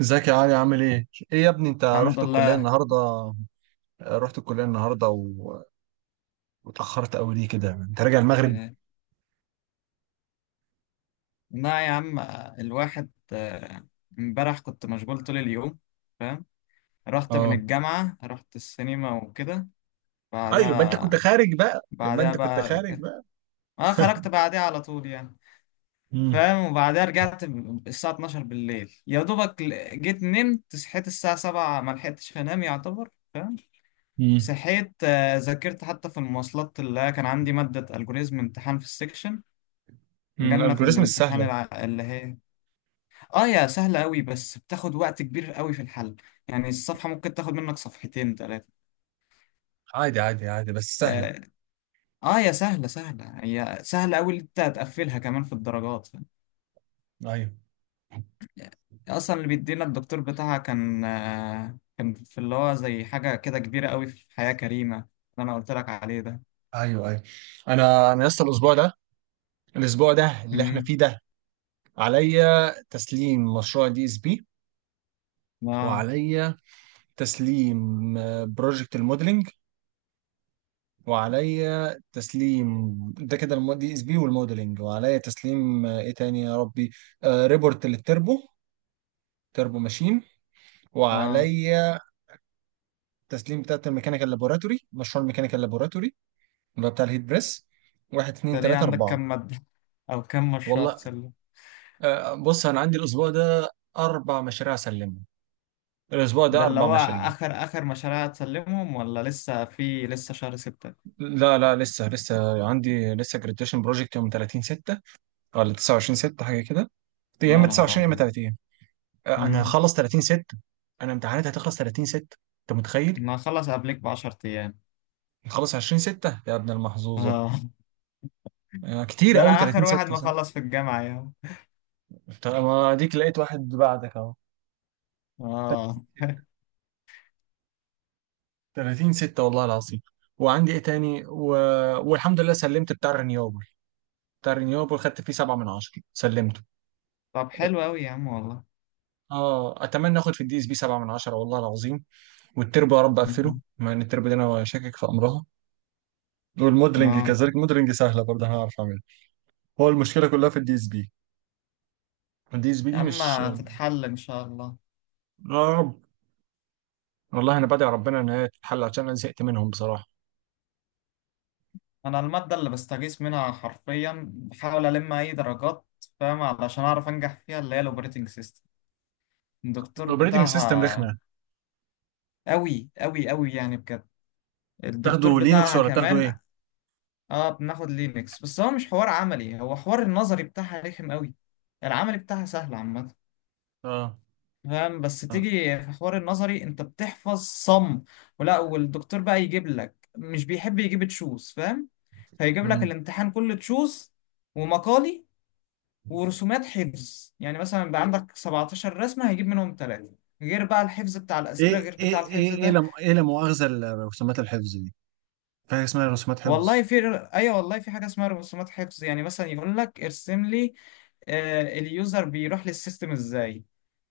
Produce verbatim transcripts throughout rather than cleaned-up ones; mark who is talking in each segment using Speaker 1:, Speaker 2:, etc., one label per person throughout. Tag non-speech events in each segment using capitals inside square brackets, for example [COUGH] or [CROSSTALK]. Speaker 1: ازيك يا علي عامل ايه؟ ايه يا ابني انت
Speaker 2: الحمد
Speaker 1: رحت الكلية
Speaker 2: لله.
Speaker 1: النهاردة؟ رحت الكلية النهاردة و... واتأخرت قوي ليه كده؟ انت راجع المغرب؟
Speaker 2: آه، لا يا عم، آه، الواحد آه، امبارح كنت مشغول طول اليوم. فاهم. رحت من
Speaker 1: اه.
Speaker 2: الجامعة، رحت السينما وكده.
Speaker 1: ايوه، يبقى انت كنت
Speaker 2: بعدها
Speaker 1: خارج بقى يبقى
Speaker 2: بعدها
Speaker 1: انت كنت
Speaker 2: بقى
Speaker 1: خارج
Speaker 2: رجعت.
Speaker 1: بقى.
Speaker 2: اه، خرجت بعدها على طول يعني.
Speaker 1: امم.
Speaker 2: فاهم. وبعدها رجعت ب- الساعة الثانية عشرة بالليل يا دوبك، ل- جيت نمت، صحيت الساعة سبعة ما لحقتش انام يعتبر. فاهم.
Speaker 1: امم.
Speaker 2: صحيت، آه، ذاكرت حتى في المواصلات، اللي كان عندي مادة الجوريزم امتحان في السكشن.
Speaker 1: امم
Speaker 2: جالنا في
Speaker 1: الالجوريزم
Speaker 2: الامتحان
Speaker 1: السهلة.
Speaker 2: الع- اللي هي، اه يا سهلة قوي بس بتاخد وقت كبير قوي في الحل. يعني الصفحة ممكن تاخد منك صفحتين ثلاثة.
Speaker 1: عادي عادي عادي، بس سهلة.
Speaker 2: آه, اه يا سهلة، سهلة هي سهلة قوي، اللي انت هتقفلها كمان في الدرجات.
Speaker 1: ايوه
Speaker 2: اصلا اللي بيدينا الدكتور بتاعها كان آه كان في اللي هو زي حاجة كده كبيرة قوي في حياة كريمة، اللي انا قلت لك عليه ده.
Speaker 1: ايوه ايوه. انا انا لسه الاسبوع ده الاسبوع ده اللي احنا
Speaker 2: امم
Speaker 1: فيه ده. عليا تسليم مشروع دي اس بي،
Speaker 2: اه،
Speaker 1: وعليا تسليم بروجكت الموديلنج، وعليا تسليم ده كده المو... دي اس بي والموديلنج، وعليا تسليم آه، ايه تاني يا ربي. آه ريبورت للتربو، تربو ماشين.
Speaker 2: اه،
Speaker 1: وعليا تسليم بتاعت الميكانيكال لابوراتوري مشروع الميكانيكال لابوراتوري اللي هو بتاع الهيت بريس. واحد، اتنين،
Speaker 2: ده ليه
Speaker 1: تلاتة،
Speaker 2: عندك
Speaker 1: أربعة.
Speaker 2: كام مادة [LAUGHS] او كام مشروع
Speaker 1: والله
Speaker 2: تسلم؟
Speaker 1: آه بص، أنا عندي الأسبوع ده أربع مشاريع أسلمهم، الأسبوع ده
Speaker 2: ده اللي
Speaker 1: أربع
Speaker 2: هو
Speaker 1: مشاريع.
Speaker 2: اخر اخر مشاريع هتسلمهم، ولا لسه في لسه شهر ستة؟
Speaker 1: لا لا، لسه لسه عندي لسه جراديشن بروجكت يوم ثلاثين ستة، ولا تسعة وعشرين ستة، حاجة كده. يا
Speaker 2: يا
Speaker 1: إما
Speaker 2: نهار
Speaker 1: تسعة وعشرين يا إما ثلاثين. انا
Speaker 2: ابيض.
Speaker 1: هخلص ثلاثين ستة. انا امتحاناتي هتخلص ثلاثين ستة، انت متخيل؟
Speaker 2: ما اخلص قبلك ب عشرة ايام.
Speaker 1: هتخلص عشرين ستة يا ابن المحظوظه.
Speaker 2: اه [LAUGHS]
Speaker 1: آه، كتير
Speaker 2: ده انا
Speaker 1: قوي، ثلاثين
Speaker 2: اخر واحد
Speaker 1: ستة صح.
Speaker 2: مخلص في الجامعة يا عم.
Speaker 1: طب ما اديك لقيت واحد بعدك اهو.
Speaker 2: اه [LAUGHS]
Speaker 1: ثلاثين ستة والله العظيم. وعندي ايه تاني و... والحمد لله سلمت بتاع الرينيوبل بتاع الرينيوبل، خدت فيه سبعة من عشرة، سلمته.
Speaker 2: طب حلو قوي يا عم والله.
Speaker 1: اه، اتمنى اخد في الدي اس بي سبعة من عشرة والله العظيم. والتربو يا رب
Speaker 2: [LAUGHS]
Speaker 1: اقفله،
Speaker 2: مم.
Speaker 1: مع ان التربو دي انا شاكك في امرها. والموديلنج
Speaker 2: اه
Speaker 1: كذلك، الموديلنج سهله برضه، هنعرف اعملها. هو المشكله كلها في الدي اس بي دي،
Speaker 2: يا
Speaker 1: زميلي
Speaker 2: عم
Speaker 1: مش.
Speaker 2: هتتحل ان شاء الله.
Speaker 1: يا رب. والله انا بدعي ربنا ان هي تتحل، عشان انا زهقت منهم بصراحه.
Speaker 2: انا المادة اللي بستغيث منها حرفيا، بحاول الم اي درجات. فاهم. علشان اعرف انجح فيها، اللي هي الاوبريتنج سيستم. الدكتور
Speaker 1: الاوبريتنج سيستم
Speaker 2: بتاعها
Speaker 1: رخمه.
Speaker 2: قوي قوي قوي، يعني بجد. الدكتور
Speaker 1: تاخدوا لينكس
Speaker 2: بتاعها
Speaker 1: ولا تاخدوا ايه؟
Speaker 2: كمان. اه بناخد لينكس بس هو مش حوار عملي، هو حوار النظري بتاعها رخم قوي. العملي بتاعها سهل عامة.
Speaker 1: اه.
Speaker 2: فاهم. بس تيجي في حوار النظري انت بتحفظ صم، ولا والدكتور بقى يجيب لك، مش بيحب يجيب تشوز. فاهم. فيجيب لك
Speaker 1: مم.
Speaker 2: الامتحان كله تشوز، ومقالي، ورسومات حفظ. يعني مثلا بقى، مم. عندك سبعتاشر رسمة هيجيب منهم ثلاثة، غير بقى الحفظ بتاع الأسئلة،
Speaker 1: ايه
Speaker 2: غير بتاع
Speaker 1: ايه ايه
Speaker 2: الحفظ
Speaker 1: ايه
Speaker 2: ده.
Speaker 1: لا، ايه لا مؤاخذه، الرسومات الحفظ دي، في حاجه اسمها رسومات حفظ؟
Speaker 2: والله في. أيوة، والله في حاجة اسمها رسومات حفظ. يعني مثلا يقول لك ارسم لي، آه، اليوزر بيروح للسيستم ازاي.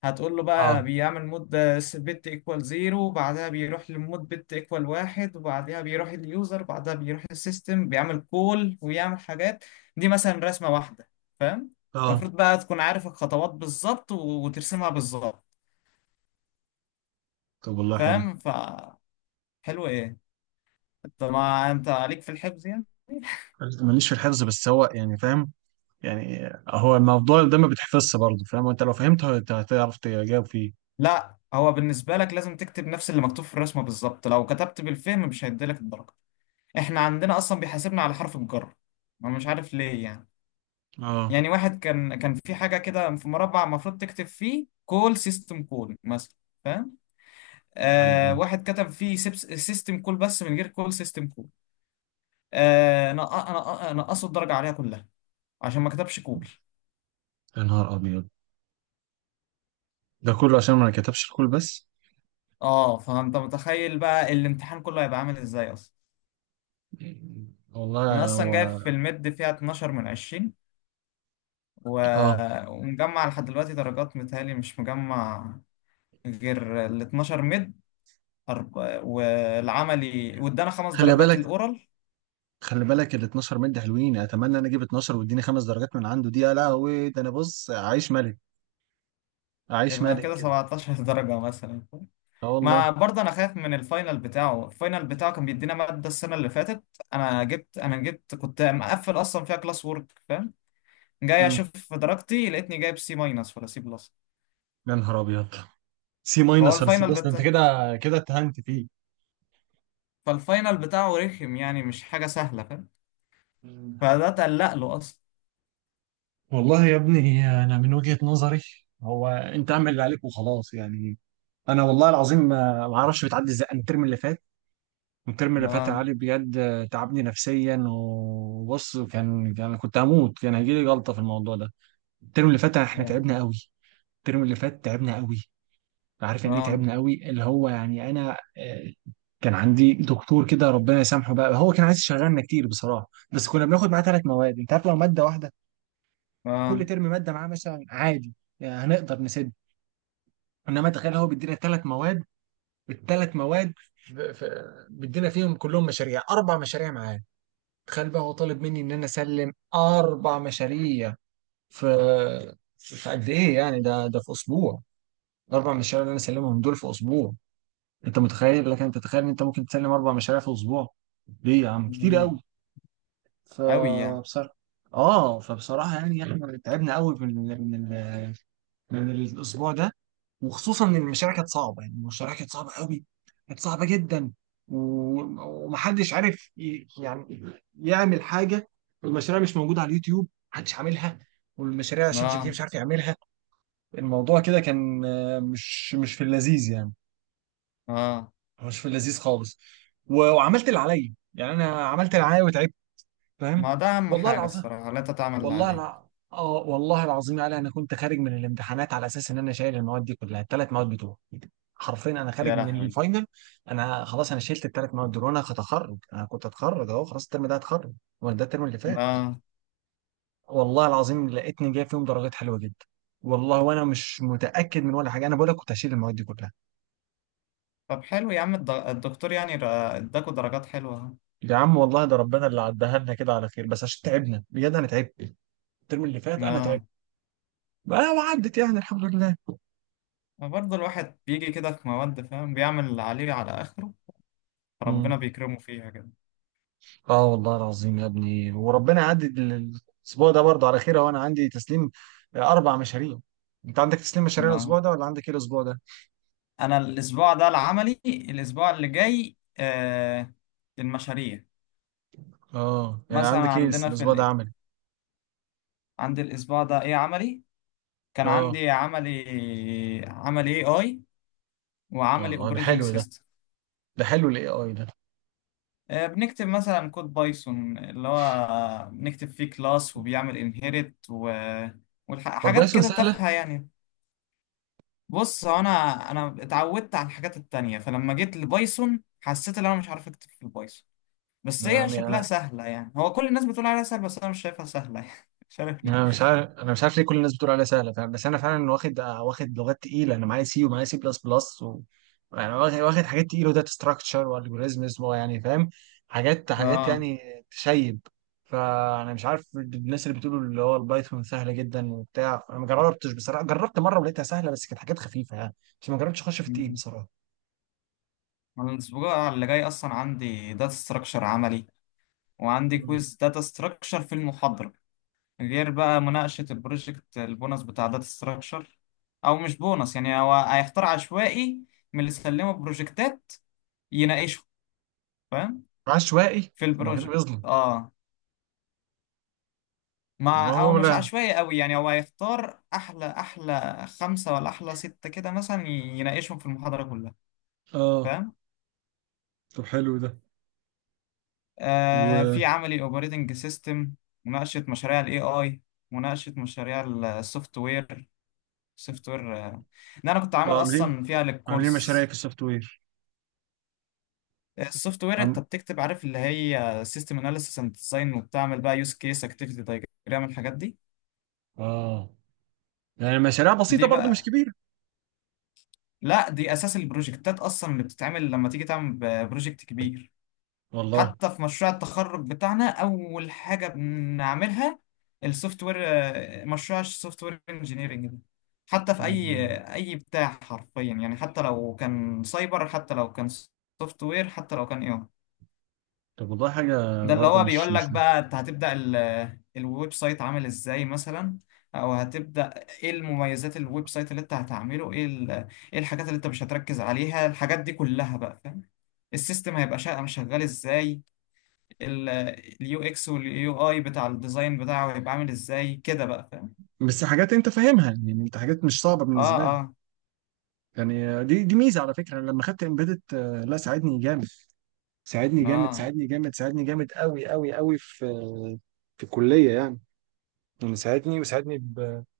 Speaker 2: هتقول له بقى
Speaker 1: اه
Speaker 2: بيعمل مود بت ايكوال زيرو، بعدها بيروح لمود بت ايكوال واحد، وبعدها بيروح اليوزر، بعدها بيروح للسيستم بيعمل كول ويعمل حاجات. دي مثلا رسمة واحدة. فاهم.
Speaker 1: اه.
Speaker 2: المفروض بقى تكون عارف الخطوات بالظبط و- وترسمها بالظبط.
Speaker 1: طب والله حلو.
Speaker 2: فاهم. ف حلو ايه. انت ما انت عليك في الحفظ يعني.
Speaker 1: ماليش في الحفظ، بس هو يعني فاهم، يعني هو الموضوع ده ما بيتحفظش برضه فاهم، وانت لو فهمته هت- هتعرف تجاوب فيه.
Speaker 2: لا، هو بالنسبة لك لازم تكتب نفس اللي مكتوب في الرسمة بالظبط، لو كتبت بالفهم مش هيديلك الدرجة. احنا عندنا اصلا بيحاسبنا على حرف الجر. ما مش عارف ليه يعني.
Speaker 1: اه.
Speaker 2: يعني واحد كان كان في حاجه كده في مربع المفروض تكتب فيه كول سيستم كول مثلا. فاهم.
Speaker 1: ايوه.
Speaker 2: آه واحد كتب فيه سيستم كول بس من غير كول سيستم كول. آه نق- نق- نقصوا الدرجه عليها كلها عشان ما كتبش كول.
Speaker 1: يا نهار ابيض، ده كله عشان ما كتبش الكل بس؟
Speaker 2: اه فانت متخيل بقى الامتحان كله هيبقى عامل ازاي اصلا. انا
Speaker 1: والله
Speaker 2: اصلا جايب
Speaker 1: هو.
Speaker 2: في المد فيها اثنا عشر من عشرين، و...
Speaker 1: اه،
Speaker 2: ومجمع لحد دلوقتي درجات متهيألي مش مجمع، غير ال اتناشر مد. أرب... والعملي وادانا خمس
Speaker 1: خلي
Speaker 2: درجات
Speaker 1: بالك
Speaker 2: الاورال.
Speaker 1: خلي بالك، ال اتناشر مد حلوين، اتمنى انا اجيب اتناشر واديني خمس درجات من عنده، دي يا لهوي، ده انا بص عايش ملك، عايش
Speaker 2: يبقى
Speaker 1: ملك
Speaker 2: كده
Speaker 1: كده.
Speaker 2: سبعتاشر [LAUGHS] درجة مثلا.
Speaker 1: اه
Speaker 2: ما
Speaker 1: والله.
Speaker 2: برضه انا خايف من الفاينل بتاعه، الفاينل بتاعه كان بيدينا مادة السنة اللي فاتت. انا جبت انا جبت كنت مقفل اصلا فيها كلاس وورك. فاهم. جاي
Speaker 1: امم.
Speaker 2: اشوف درجتي لقيتني جايب سي ماينس ولا سي بلس.
Speaker 1: يا نهار ابيض، سي
Speaker 2: فهو
Speaker 1: ماينس ولا سي
Speaker 2: الفاينل
Speaker 1: بلس ده انت
Speaker 2: بتاع
Speaker 1: كده، كده اتهنت فيه.
Speaker 2: فالفاينل بتاعه رخم، يعني مش حاجة سهلة. فاهم.
Speaker 1: مم.
Speaker 2: فده تقلق له اصلا.
Speaker 1: والله يا ابني انا من وجهة نظري، هو انت اعمل اللي عليك وخلاص يعني. انا والله العظيم ما ما اعرفش بتعدي ازاي. أنا الترم اللي فات، الترم اللي فات يا
Speaker 2: اه،
Speaker 1: علي بجد تعبني نفسيا، وبص كان كان كنت هموت، كان هيجي لي جلطة في الموضوع ده. الترم اللي فات احنا
Speaker 2: اه،
Speaker 1: تعبنا قوي، الترم اللي فات تعبنا قوي. عارف يعني ايه
Speaker 2: اه،
Speaker 1: تعبنا قوي؟ اللي هو يعني انا، آه، كان عندي دكتور كده ربنا يسامحه بقى، هو كان عايز يشغلنا كتير بصراحه، بس كنا بناخد معاه ثلاث مواد. انت عارف لو ماده واحده كل
Speaker 2: آه.
Speaker 1: ترم، ماده معاه مثلا، عادي، يعني هنقدر نسد. انما تخيل هو بيدينا ثلاث مواد، الثلاث مواد ف- ف- بيدينا فيهم كلهم مشاريع، اربع مشاريع معاه. تخيل بقى، هو طالب مني ان انا اسلم اربع مشاريع في، في قد ايه يعني، ده ده في اسبوع؟ الاربع مشاريع اللي انا سلمهم دول في اسبوع. انت متخيل؟ لكن انت تتخيل ان انت ممكن تسلم اربع مشاريع في اسبوع؟ ليه يا عم، كتير قوي.
Speaker 2: قوي يعني.
Speaker 1: فبصراحه، اه، فبصراحه يعني احنا تعبنا قوي من من ال- من الاسبوع ده، وخصوصا ان المشاريع كانت صعبه، يعني المشاريع كانت صعبه قوي، كانت صعبه جدا، و- ومحدش عارف ي- يعني يعمل حاجه. والمشاريع مش موجوده على اليوتيوب، محدش عاملها، والمشاريع شات جي بي تي مش
Speaker 2: اه،
Speaker 1: عارف يعملها. الموضوع كده كان آه، مش مش في اللذيذ يعني،
Speaker 2: اه.
Speaker 1: مش في اللذيذ خالص. و- وعملت اللي عليا يعني، انا عملت اللي عليا وتعبت، فاهم.
Speaker 2: ما ده أهم
Speaker 1: والله
Speaker 2: حاجة
Speaker 1: العظيم.
Speaker 2: الصراحة، لا تتعمل اللي
Speaker 1: والله
Speaker 2: عليك.
Speaker 1: الع... اه والله العظيم يا علي، انا كنت خارج من الامتحانات على اساس ان انا شايل المواد دي كلها، الثلاث مواد بتوعي، حرفيا. انا خارج
Speaker 2: يا
Speaker 1: من
Speaker 2: لهوي.
Speaker 1: الفاينل، انا خلاص، انا شلت الثلاث مواد دول، وانا هتخرج، انا كنت هتخرج اهو خلاص، الترم ده هتخرج. وانا ده الترم اللي فات،
Speaker 2: لا،
Speaker 1: والله العظيم لقيتني جايب فيهم درجات حلوه جدا. والله، وانا مش متاكد من ولا حاجه، انا بقول لك كنت هشيل المواد دي كلها.
Speaker 2: طب حلو يا عم. الد- الدكتور يعني را- اداكوا درجات حلوة أهو.
Speaker 1: يا عم والله، ده ربنا اللي عدها لنا كده على خير، بس عشان تعبنا بجد، انا تعبت الترم اللي فات، انا
Speaker 2: لا،
Speaker 1: تعبت بقى وعدت يعني، الحمد لله.
Speaker 2: برضه الواحد بيجي كده في مواد، فاهم، بيعمل اللي عليه على آخره، ربنا
Speaker 1: مم.
Speaker 2: بيكرمه فيها كده.
Speaker 1: اه والله العظيم يا ابني، وربنا يعدي ال- الاسبوع ده برضه على خير اهو، انا عندي تسليم اربع مشاريع. انت عندك تسليم مشاريع
Speaker 2: لا،
Speaker 1: الاسبوع ده، ولا عندك ايه الاسبوع ده؟
Speaker 2: أنا الأسبوع ده العملي، الأسبوع اللي جاي آه المشاريع.
Speaker 1: اه، يعني
Speaker 2: مثلا
Speaker 1: عندك ايه
Speaker 2: عندنا في
Speaker 1: الاسبوع ده،
Speaker 2: ال...
Speaker 1: عملي؟
Speaker 2: عندي الأسبوع ده إيه عملي. كان
Speaker 1: اه
Speaker 2: عندي عملي عملي A I
Speaker 1: اه.
Speaker 2: وعملي
Speaker 1: آه، ده
Speaker 2: Operating
Speaker 1: حلو ده،
Speaker 2: System.
Speaker 1: ده حلو الاي اي ده.
Speaker 2: آه، بنكتب مثلا كود بايثون، اللي هو بنكتب فيه كلاس وبيعمل انهيرت و... وحاجات
Speaker 1: والبايثون
Speaker 2: كده
Speaker 1: سهله؟
Speaker 2: تافهة يعني. بص هو انا انا اتعودت على الحاجات التانية، فلما جيت لبايثون حسيت ان انا مش عارف اكتب في البايثون. بس هي
Speaker 1: يعني
Speaker 2: شكلها
Speaker 1: انا،
Speaker 2: سهلة يعني، هو كل الناس بتقول عليها سهلة بس انا مش شايفها سهلة [LAUGHS] يعني مش عارف
Speaker 1: يعني
Speaker 2: ليه.
Speaker 1: انا مش عارف انا مش عارف ليه كل الناس بتقول عليها سهله، فاهم؟ بس انا فعلا واخد آه، واخد لغات تقيله، انا معايا سي ومعايا سي بلس بلس و... يعني واخد واخد حاجات تقيله، وداتا ستراكشر والجوريزمز يعني فاهم، حاجات حاجات
Speaker 2: اه.
Speaker 1: يعني تشيب. فانا مش عارف، الناس اللي بتقولوا اللي هو البايثون سهله جدا وبتاع، انا ما جربتش بصراحه، جربت مره ولقيتها سهله بس كانت حاجات خفيفه يعني، بس ما جربتش اخش في التقيل
Speaker 2: مم.
Speaker 1: بصراحه.
Speaker 2: أنا الاسبوع اللي جاي اصلا عندي داتا ستراكشر عملي، وعندي
Speaker 1: مم.
Speaker 2: كويز داتا ستراكشر في المحاضرة. غير بقى مناقشة البروجكت البونص بتاع داتا ستراكشر، أو مش بونص يعني، هو هيختار عشوائي من اللي سلموا بروجكتات يناقشه. فاهم.
Speaker 1: عشوائي؟
Speaker 2: في
Speaker 1: طب ما كده
Speaker 2: البروجكت.
Speaker 1: بيظلم.
Speaker 2: اه.
Speaker 1: ما
Speaker 2: مع أو
Speaker 1: هو
Speaker 2: مش
Speaker 1: لا.
Speaker 2: عشوائي قوي يعني، هو هيختار أحلى أحلى خمسة ولا أحلى ستة كده مثلا، يناقشهم في المحاضرة كلها.
Speaker 1: اه.
Speaker 2: فاهم.
Speaker 1: طب حلو ده. و
Speaker 2: آه في عملي أوبريتنج سيستم، مناقشة مشاريع ال ايه آي، مناقشة مشاريع السوفت وير. سوفت وير ان انا كنت عامل
Speaker 1: عاملين
Speaker 2: اصلا فيها
Speaker 1: عاملين
Speaker 2: للكورس.
Speaker 1: مشاريع في السوفت وير.
Speaker 2: السوفت وير انت بتكتب، عارف اللي هي سيستم اناليسيس اند ديزاين، وبتعمل بقى يوز كيس اكتيفيتي دايجرام الحاجات دي.
Speaker 1: اه، يعني مشاريع بسيطة
Speaker 2: دي
Speaker 1: برضو، مش
Speaker 2: بقى
Speaker 1: كبيرة.
Speaker 2: لا، دي اساس البروجكتات اصلا اللي بتتعمل لما تيجي تعمل ب- بروجكت كبير.
Speaker 1: والله.
Speaker 2: حتى في مشروع التخرج بتاعنا اول حاجه بنعملها السوفت وير، آه، مشروع السوفت وير انجينيرنج ده. حتى في اي
Speaker 1: مم.
Speaker 2: اي بتاع حرفيا يعني، حتى لو كان سايبر حتى لو كان سوفت وير حتى لو كان اي.
Speaker 1: طب والله حاجة،
Speaker 2: ده اللي
Speaker 1: برضو
Speaker 2: هو
Speaker 1: مش
Speaker 2: بيقول لك
Speaker 1: مش
Speaker 2: بقى انت هتبدأ ال- الويب سايت عامل ازاي مثلا، او هتبدأ ايه المميزات الويب سايت اللي انت هتعمله، ايه ال- ايه الحاجات اللي انت مش هتركز عليها، الحاجات دي كلها بقى. فاهم. السيستم هيبقى شا- شغال ازاي، اليو اكس واليو اي بتاع الديزاين بتاعه هيبقى عامل ازاي كده بقى. فاهم.
Speaker 1: بس حاجات انت فاهمها يعني، انت حاجات مش صعبة
Speaker 2: اه،
Speaker 1: بالنسبة لك.
Speaker 2: اه،
Speaker 1: يعني دي دي ميزة، على فكرة انا لما خدت امبيدت، لا، ساعدني جامد، ساعدني جامد
Speaker 2: اه،
Speaker 1: ساعدني جامد ساعدني جامد قوي قوي قوي في في الكلية يعني، يعني ساعدني وساعدني بكلها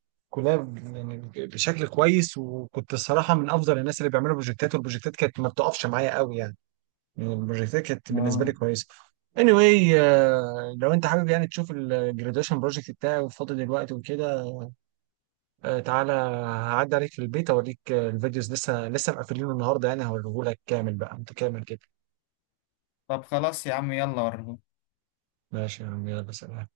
Speaker 1: ب- يعني بشكل كويس، وكنت الصراحة من افضل الناس اللي بيعملوا بروجكتات، والبروجكتات كانت ما بتقفش معايا قوي يعني، البروجكتات كانت بالنسبه لي
Speaker 2: اه.
Speaker 1: كويسه. anyway، آه، لو انت حابب يعني تشوف الجراديويشن بروجكت بتاعي، فاضي دلوقتي وكده. آه، تعالى هعدي عليك في البيت اوريك، آه، الفيديوز لسه لسه مقفلينه النهارده يعني، هوريهولك كامل بقى متكامل كده.
Speaker 2: طب خلاص يا عم، يلا وريهولي.
Speaker 1: ماشي يا عم، يلا سلام.